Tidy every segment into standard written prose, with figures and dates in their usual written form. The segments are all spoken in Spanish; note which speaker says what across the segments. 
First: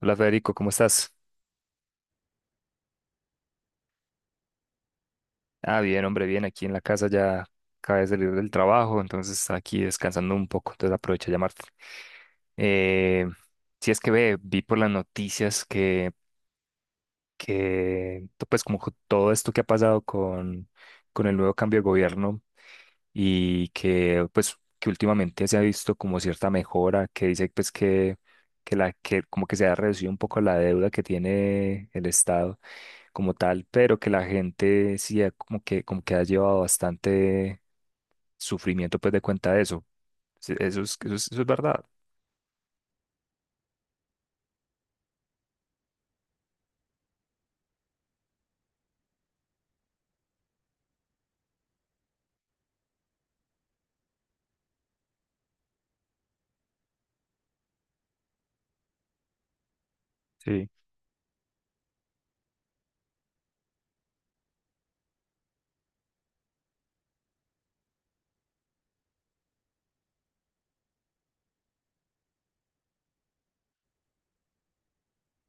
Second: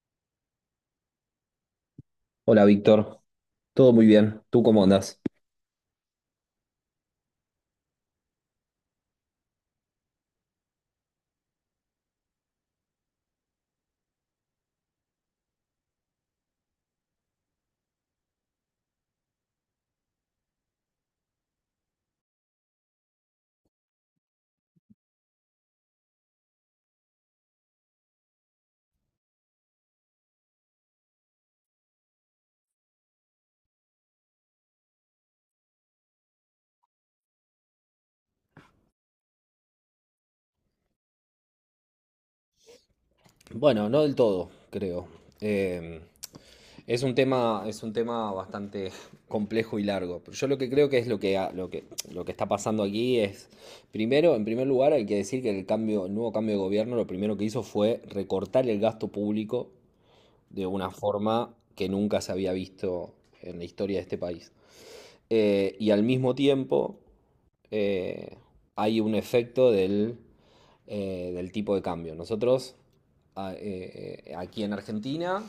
Speaker 1: Hola Federico, ¿cómo estás?
Speaker 2: Hola Víctor, todo muy bien, ¿tú cómo andás?
Speaker 1: Ah, bien, hombre, bien, aquí en la casa ya acabé de salir del trabajo, entonces aquí descansando un poco, entonces aprovecho a llamarte. Eh, si es que ve, vi por las noticias que, pues como todo esto que ha pasado con el nuevo cambio de gobierno y que pues que últimamente se ha visto como cierta mejora, que dice pues que la que como que se ha reducido un poco la deuda que tiene el Estado como tal, pero que la gente sí ha como que ha llevado bastante sufrimiento pues de cuenta de eso. Sí, eso es, eso es, eso es verdad.
Speaker 2: Bueno, no del todo, creo. Em, es un tema, es un tema bastante complejo y largo. Pero yo lo que creo que es lo que, lo que, lo que está pasando aquí es, primero, en primer lugar, hay que decir que el cambio, el nuevo cambio de gobierno lo primero que hizo fue recortar el gasto público de
Speaker 1: Sí.
Speaker 2: una forma que nunca se había visto en la historia de este país. Y al mismo tiempo eh, hay un efecto del tipo de cambio. Nosotros aquí en Argentina,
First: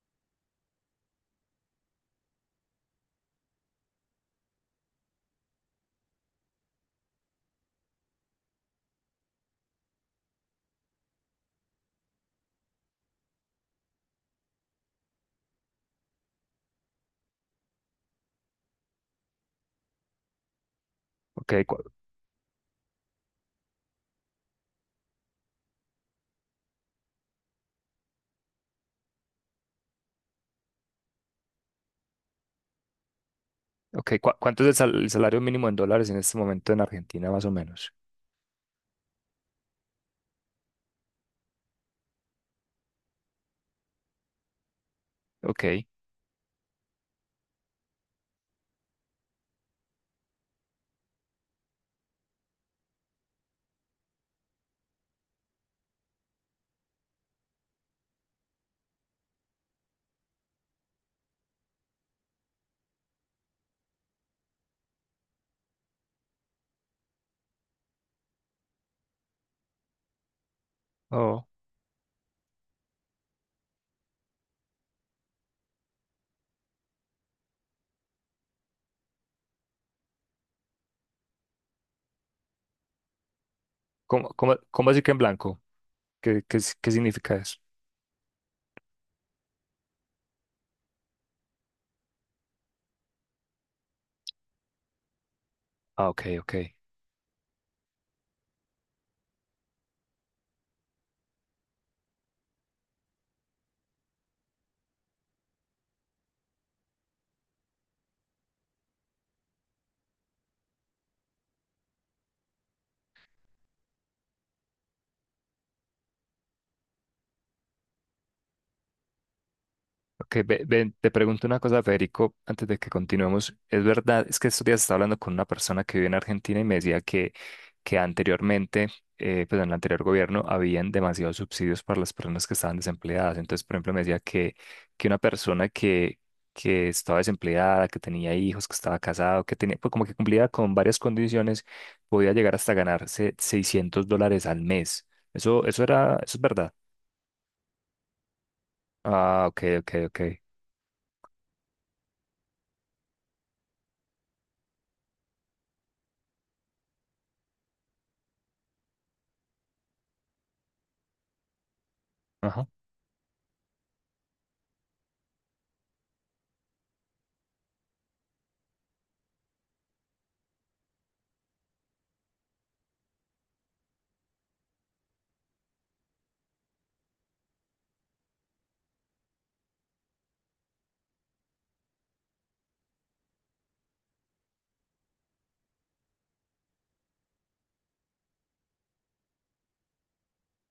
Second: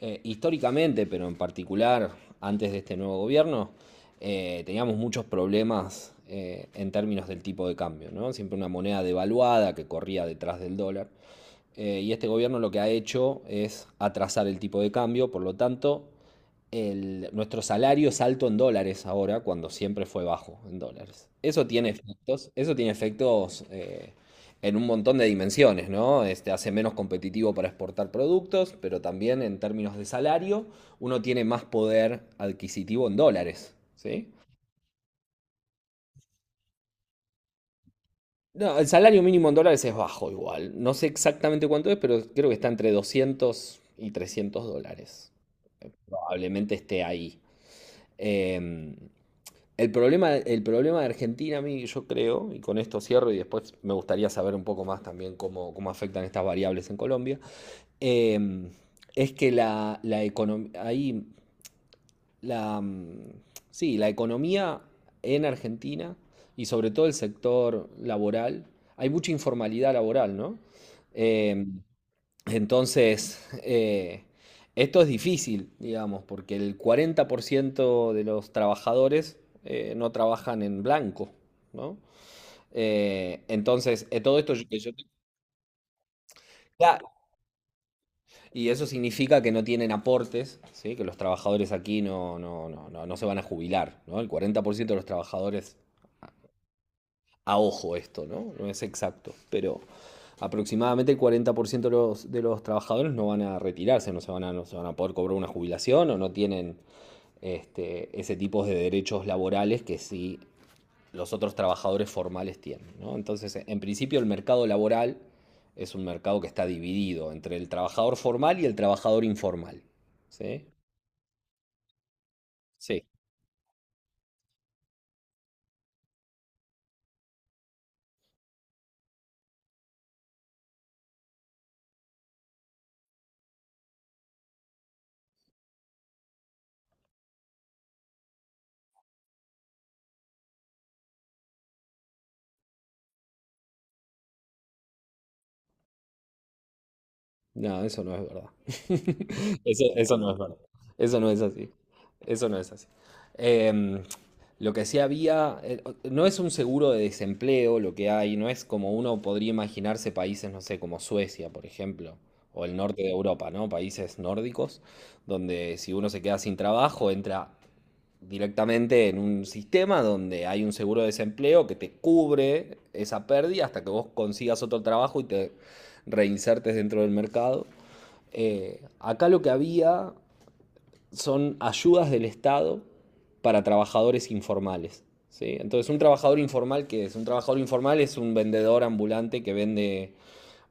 Speaker 2: históricamente, pero en particular antes de este nuevo gobierno, teníamos muchos problemas en términos del tipo de cambio, ¿no? Siempre una moneda devaluada que corría detrás del dólar. Y este gobierno lo que ha hecho es atrasar el tipo de cambio, por lo tanto, nuestro salario es alto en dólares ahora, cuando siempre fue bajo en dólares.
Speaker 1: Ok, cua-
Speaker 2: Eso tiene efectos en un montón de dimensiones, ¿no? Este, hace menos competitivo para exportar productos, pero también en términos de salario, uno tiene más poder adquisitivo en dólares, ¿sí?
Speaker 1: ¿Cuánto es el salario mínimo en dólares en este momento en Argentina más o menos?
Speaker 2: No, el salario mínimo en dólares es bajo igual. No sé exactamente cuánto es, pero creo que está entre $200 y $300.
Speaker 1: Ok.
Speaker 2: Probablemente esté ahí. Em, El problema, el problema de Argentina, a mí yo creo, y con esto cierro y después me gustaría saber un poco más también cómo, cómo afectan estas variables en Colombia, eh, es que la economía, ahí, la, mm, sí, la economía en Argentina y sobre todo el sector laboral, hay mucha informalidad laboral, ¿no?
Speaker 1: Oh.
Speaker 2: Eh, entonces, eh, esto es difícil, digamos, porque el 40% de los trabajadores no trabajan en blanco, ¿no?
Speaker 1: ¿Cómo,
Speaker 2: Todo esto
Speaker 1: cómo,
Speaker 2: que
Speaker 1: cómo
Speaker 2: yo...
Speaker 1: decir que en blanco? ¿Qué
Speaker 2: Claro,
Speaker 1: significa eso?
Speaker 2: y eso significa que no tienen aportes, ¿sí? Que los trabajadores aquí no se van a jubilar, ¿no? El 40% de los trabajadores
Speaker 1: Ah, ok, ok.
Speaker 2: a ojo esto, ¿no? No es exacto, pero aproximadamente el 40% de de los trabajadores no van a retirarse, no se no se van a poder cobrar una jubilación o no tienen este, ese tipo de derechos laborales que sí los otros trabajadores formales tienen. ¿No? Entonces, en principio el mercado laboral es un mercado que está dividido entre el trabajador formal y el trabajador informal.
Speaker 1: Ok.
Speaker 2: ¿Sí?
Speaker 1: Ven, te pregunto una cosa, Federico, antes de que
Speaker 2: Sí.
Speaker 1: continuemos. Es verdad, es que estos días estaba hablando con una persona que vive en Argentina y me decía que anteriormente, pues en el anterior gobierno, habían demasiados subsidios para las personas que estaban desempleadas. Entonces, por ejemplo, me decía que una persona que estaba desempleada, que tenía hijos, que estaba casado, que tenía, pues como que cumplía con varias condiciones, podía llegar hasta ganarse $600 al mes. Eso era, eso es verdad.
Speaker 2: No, eso no es verdad.
Speaker 1: Ah, ok,
Speaker 2: Eso,
Speaker 1: ok,
Speaker 2: eso
Speaker 1: ok.
Speaker 2: no es verdad. Eso no es así. Eso no es así. Em, lo que sí había, no es un seguro de desempleo lo que hay, no es como uno podría imaginarse países, no sé, como Suecia, por ejemplo, o
Speaker 1: Ajá.
Speaker 2: el norte de Europa, ¿no? Países nórdicos, donde si uno se queda sin trabajo, entra directamente en un sistema donde hay un seguro de desempleo que te cubre esa pérdida hasta que vos consigas otro trabajo y te reinsertes dentro del mercado. Acá lo que había son ayudas del Estado para trabajadores informales. ¿Sí? Entonces, un trabajador informal, ¿qué es? Un trabajador informal es un vendedor ambulante que vende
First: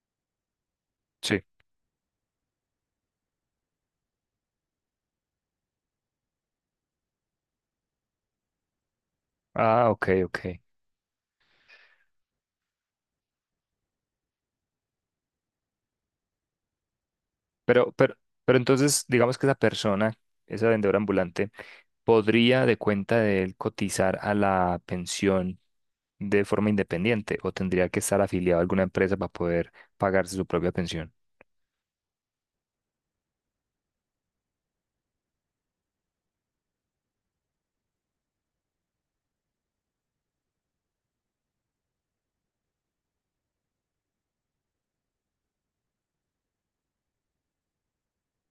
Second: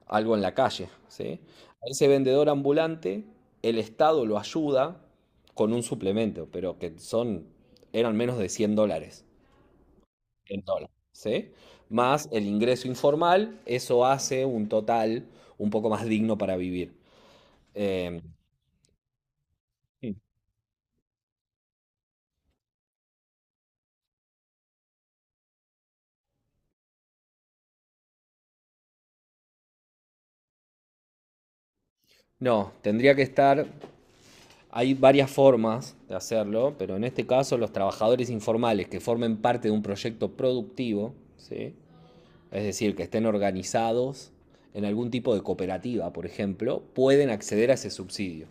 Speaker 2: algo en la calle. ¿Sí? A ese vendedor ambulante, el Estado lo ayuda con un suplemento, pero que son, eran menos de $100
Speaker 1: Ah, ok, ok.
Speaker 2: en dólar. ¿Sí? Más el ingreso informal, eso hace un total un poco más digno para vivir.
Speaker 1: Pero, pero,
Speaker 2: Eh,
Speaker 1: pero entonces, digamos que esa persona,
Speaker 2: Sí.
Speaker 1: esa vendedora ambulante, podría de cuenta de él cotizar a la pensión de forma independiente o tendría que estar afiliado a alguna empresa para poder pagarse su propia pensión.
Speaker 2: No, tendría que estar. Hay varias formas de hacerlo, pero en este caso los trabajadores informales que formen parte de un proyecto productivo, ¿sí? Es decir, que estén organizados en algún tipo de cooperativa, por ejemplo, pueden acceder a ese subsidio.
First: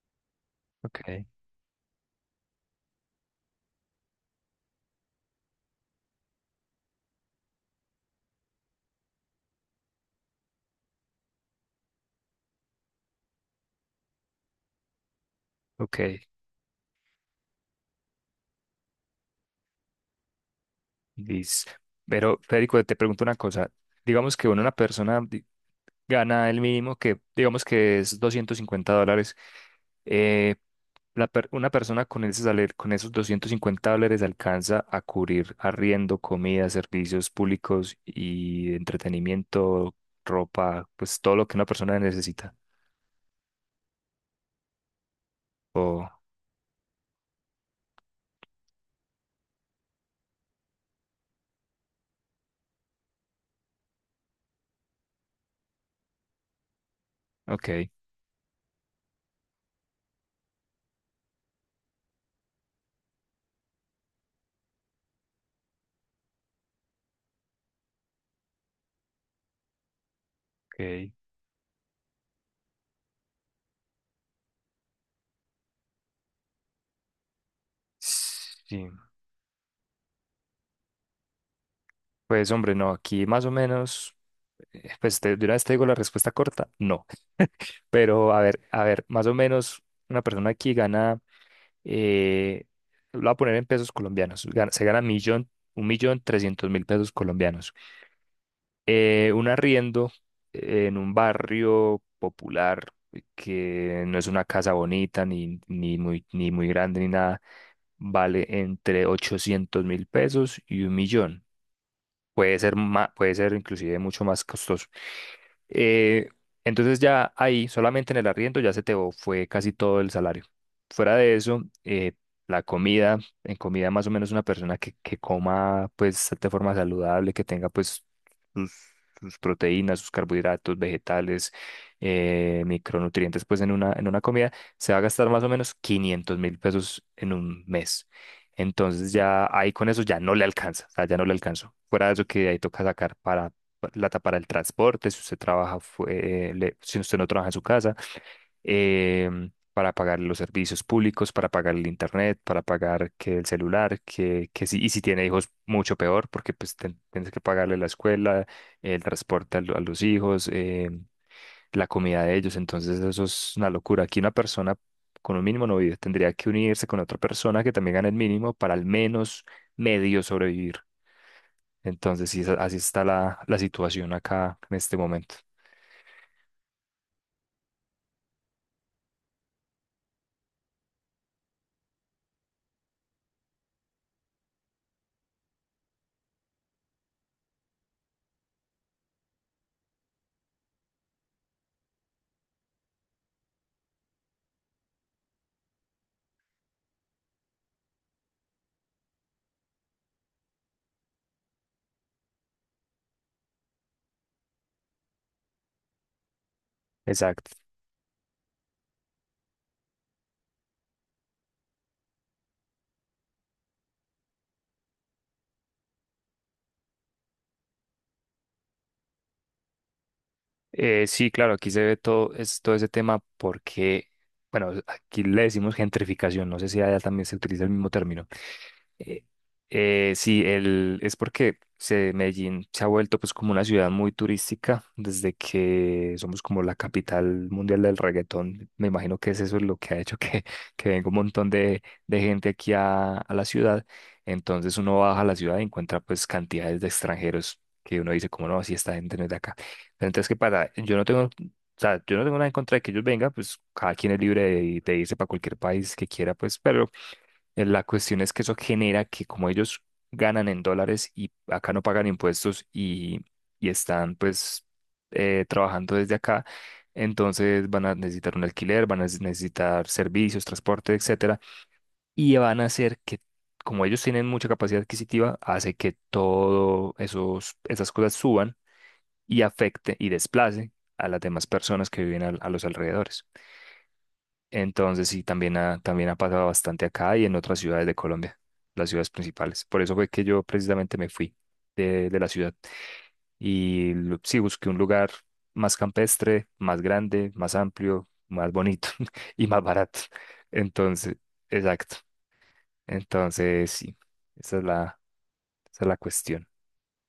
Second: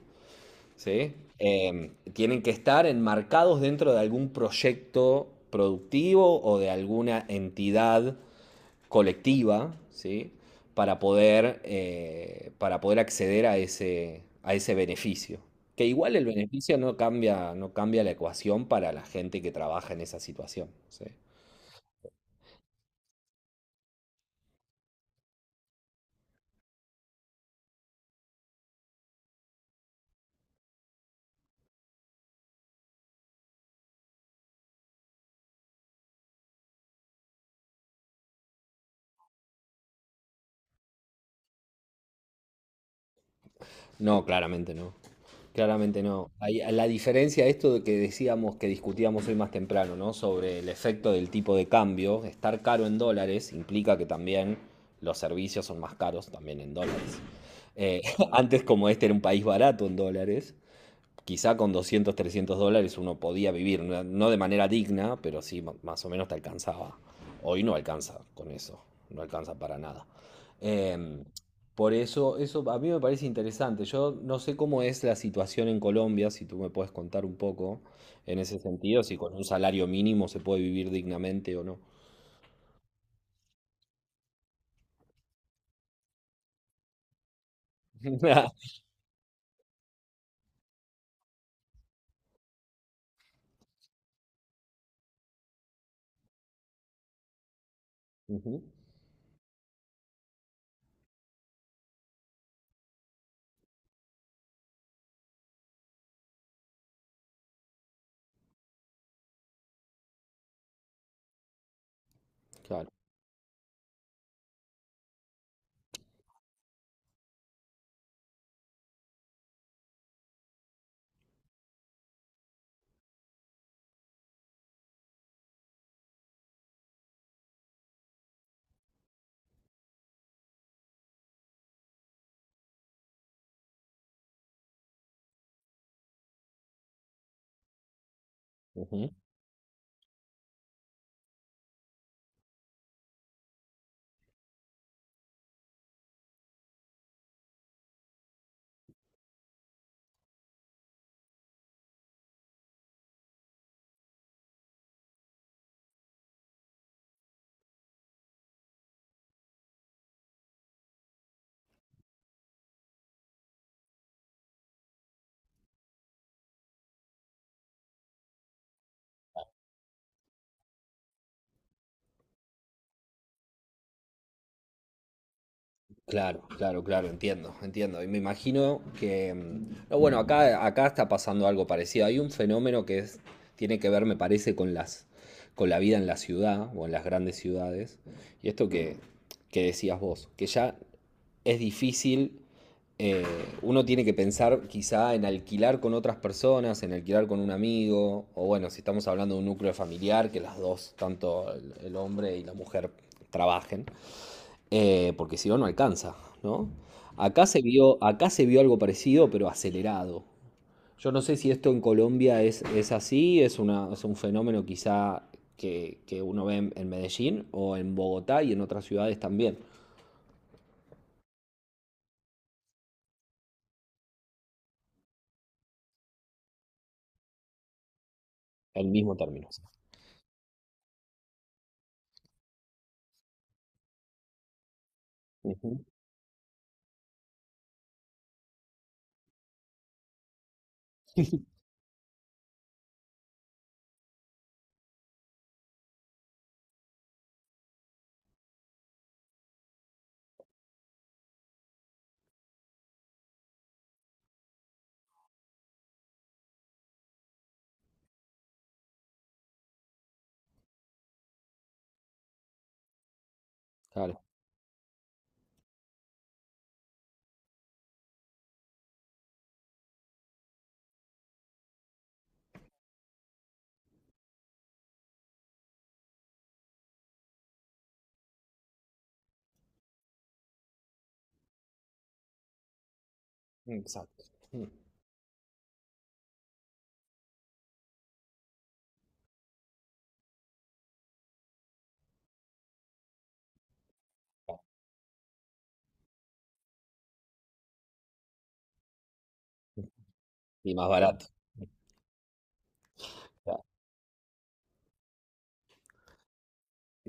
Speaker 2: ¿Sí?
Speaker 1: Ok,
Speaker 2: Tienen que estar enmarcados dentro de algún proyecto productivo o de alguna entidad colectiva, ¿sí? Para poder acceder a ese beneficio. Que
Speaker 1: ok,
Speaker 2: igual el beneficio no cambia, no cambia la ecuación para la gente que trabaja en esa situación, ¿sí?
Speaker 1: Liz. Pero, Federico, te pregunto una cosa. Digamos que bueno, gana el mínimo, que digamos que es $250. eh, una persona con con esos $250 alcanza a cubrir arriendo, comida, servicios públicos y entretenimiento, ropa, pues todo lo que una persona necesita.
Speaker 2: No, claramente no. Claramente
Speaker 1: Oh,
Speaker 2: no. La diferencia de esto de que decíamos que discutíamos hoy más temprano, ¿no? Sobre el efecto del tipo de cambio, estar caro en dólares implica que también los servicios son más caros también en dólares.
Speaker 1: ok,
Speaker 2: Eh, Antes, como este era un país barato en dólares, quizá con $200 $300 uno podía vivir, no de manera digna, pero sí más o menos te alcanzaba. Hoy no alcanza con eso, no alcanza para nada.
Speaker 1: ok.
Speaker 2: Em, por eso, eso a mí me parece interesante. Yo no sé cómo es la situación en Colombia, si tú me puedes contar un poco en ese
Speaker 1: Sí.
Speaker 2: sentido, si con un salario mínimo se puede vivir dignamente o no.
Speaker 1: Pues hombre, no, aquí más o menos, de una vez te digo la respuesta corta, no. Pero a ver, más o menos una persona aquí gana, eh, lo voy a poner en pesos colombianos. Se gana un millón trescientos mil pesos colombianos.
Speaker 2: Ujú,
Speaker 1: Un arriendo en un barrio popular, que no es una casa bonita, ni muy grande ni nada, vale entre 800.000 pesos y 1.000.000. Puede ser
Speaker 2: claro.
Speaker 1: puede ser inclusive mucho más costoso. Eh, entonces ya ahí, solamente en el arriendo, ya se te fue casi todo el salario. Fuera de eso, la comida. En comida más o menos una persona que coma pues de forma saludable, que tenga pues sus, sus proteínas, sus carbohidratos, vegetales, micronutrientes pues en una comida, se va a gastar más o menos 500.000 pesos en un mes. Entonces ya ahí con eso ya no le alcanza, o sea, ya no le alcanzo. Fuera de eso, que ahí toca sacar para plata para el transporte, si usted trabaja, si usted no trabaja en su casa, para pagar los servicios públicos, para pagar el internet, para pagar que el celular, que si, y si tiene hijos, mucho peor, porque pues tienes que pagarle la escuela, el transporte a los hijos, la comida de ellos. Entonces eso es una locura. Aquí una persona con un mínimo no vive. Tendría que unirse con otra persona que también gane el mínimo para al menos medio sobrevivir. Entonces sí, así está la situación acá en este momento.
Speaker 2: Claro, claro, claro, entiendo, entiendo. Y me imagino que, mm, no, bueno, acá, acá está pasando algo parecido. Hay un fenómeno que es, tiene que ver, me parece, con con la vida en la ciudad o en las grandes ciudades. Y esto que decías vos, que ya es difícil, eh, uno tiene que pensar quizá en alquilar con otras personas, en alquilar con un amigo, o bueno, si estamos hablando de un núcleo familiar, que las dos, tanto el hombre y la mujer, trabajen. Porque si no, no alcanza, ¿no?
Speaker 1: Exacto.
Speaker 2: Acá se vio algo parecido, pero acelerado. Yo no sé si esto en Colombia es así, es una, es un fenómeno quizá que uno ve en Medellín o en Bogotá y en otras ciudades también.
Speaker 1: Sí, claro, aquí se ve todo ese tema, porque bueno, aquí le decimos gentrificación. No sé si allá también se utiliza el mismo término.
Speaker 2: El mismo
Speaker 1: Eh,
Speaker 2: término.
Speaker 1: sí, el, es porque se, Medellín se ha vuelto pues como una ciudad muy turística desde
Speaker 2: Ujú.
Speaker 1: que somos como la capital mundial del reggaetón. Me imagino que es eso lo que ha hecho que, que venga un montón de gente aquí a la ciudad. Entonces uno baja a la ciudad y encuentra pues cantidades de extranjeros que uno dice como no, si esta gente no es de acá. Pero entonces, ¿qué pasa? Yo no tengo... O sea, yo no tengo nada en contra de que ellos vengan, pues cada quien es libre de irse para cualquier país que quiera, pues, pero la cuestión es que eso genera que como ellos ganan en dólares y acá no pagan impuestos, y están
Speaker 2: Claro.
Speaker 1: pues trabajando desde acá, entonces van a necesitar un alquiler, van a necesitar servicios, transporte, etcétera, y van a hacer que, como ellos tienen mucha capacidad adquisitiva, hace que todo esos esas cosas suban y afecte y desplace a las demás personas que viven a los alrededores.
Speaker 2: Exacto. Mm.
Speaker 1: Entonces sí, también ha pasado bastante acá y en otras ciudades de Colombia, las ciudades principales. Por eso fue que yo precisamente me fui de la ciudad y sí busqué un lugar más campestre, más grande, más amplio, más bonito y más barato.
Speaker 2: Y más
Speaker 1: Entonces,
Speaker 2: barato.
Speaker 1: exacto. Entonces sí, esa es la, esa es la cuestión.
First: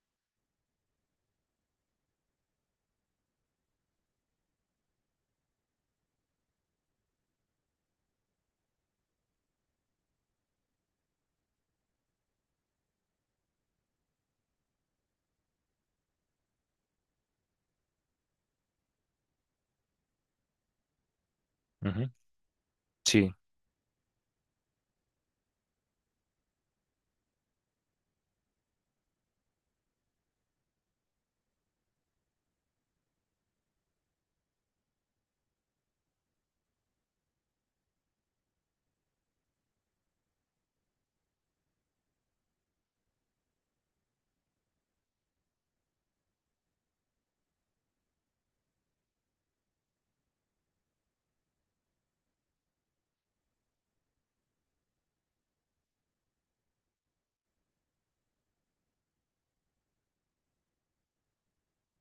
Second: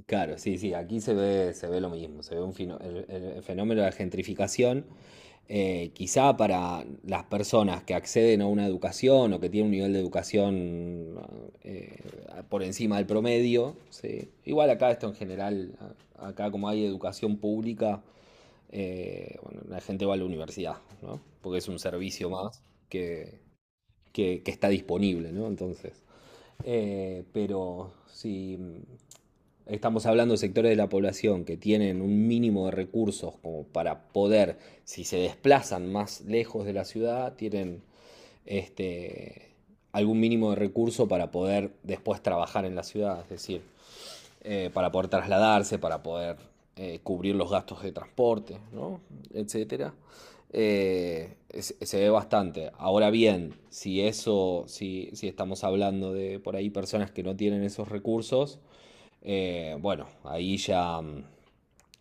Speaker 2: Claro, sí, sí, aquí se ve lo mismo, se ve un el fenómeno de la gentrificación, quizá para las personas que acceden a una educación o que tienen un nivel de educación eh, por encima del promedio, sí. Igual acá esto en general, acá como hay educación pública, bueno, la gente va a la universidad, ¿no? Porque es un
Speaker 1: Ujú.
Speaker 2: servicio más
Speaker 1: Sí.
Speaker 2: que, que está disponible, ¿no? Entonces, pero sí, estamos hablando de sectores de la población que tienen un mínimo de recursos como para poder, si se desplazan más lejos de la ciudad, tienen este, algún mínimo de recurso para poder después trabajar en la ciudad, es decir, para poder trasladarse, para poder cubrir los gastos de transporte, ¿no? Etcétera. Se ve bastante. Ahora bien, si eso, si, si estamos hablando de por ahí personas que no tienen esos recursos, bueno, ahí ya mm,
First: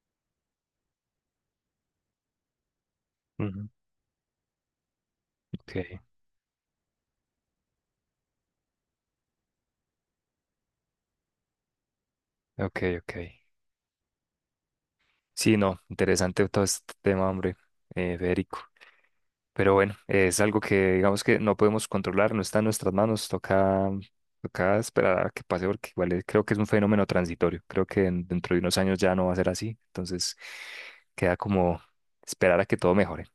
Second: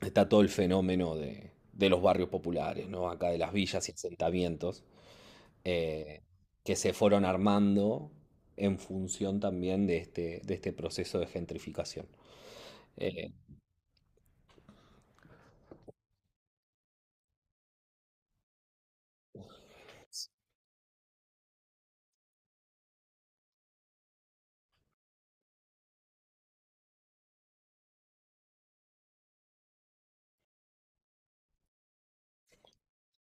Speaker 2: está todo el fenómeno de los barrios populares, ¿no? Acá de las
Speaker 1: Ujú.
Speaker 2: villas y asentamientos,
Speaker 1: Ok,
Speaker 2: eh, que se fueron armando en función también de este proceso de gentrificación.
Speaker 1: ok, ok.
Speaker 2: Eh,
Speaker 1: Sí, no, interesante todo este tema, hombre, Federico. Pero bueno, es algo que digamos que no podemos controlar, no está en nuestras manos, toca, esperar a que pase, porque igual creo que es un fenómeno transitorio, creo que dentro de unos años ya no va a ser así, entonces queda como esperar a que todo mejore.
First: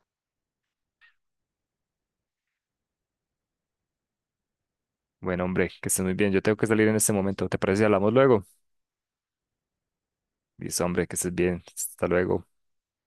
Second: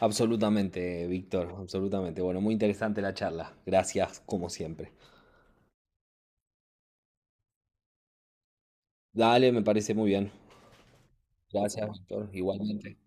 Speaker 2: Absolutamente, Víctor, absolutamente. Bueno, muy interesante la charla. Gracias, como siempre.
Speaker 1: Bueno, hombre, que estés muy bien, yo tengo que salir en este momento, ¿te parece si hablamos luego?
Speaker 2: Dale, me parece muy bien.
Speaker 1: Listo, hombre, que estés bien,
Speaker 2: Gracias,
Speaker 1: hasta
Speaker 2: Víctor.
Speaker 1: luego.
Speaker 2: Igualmente.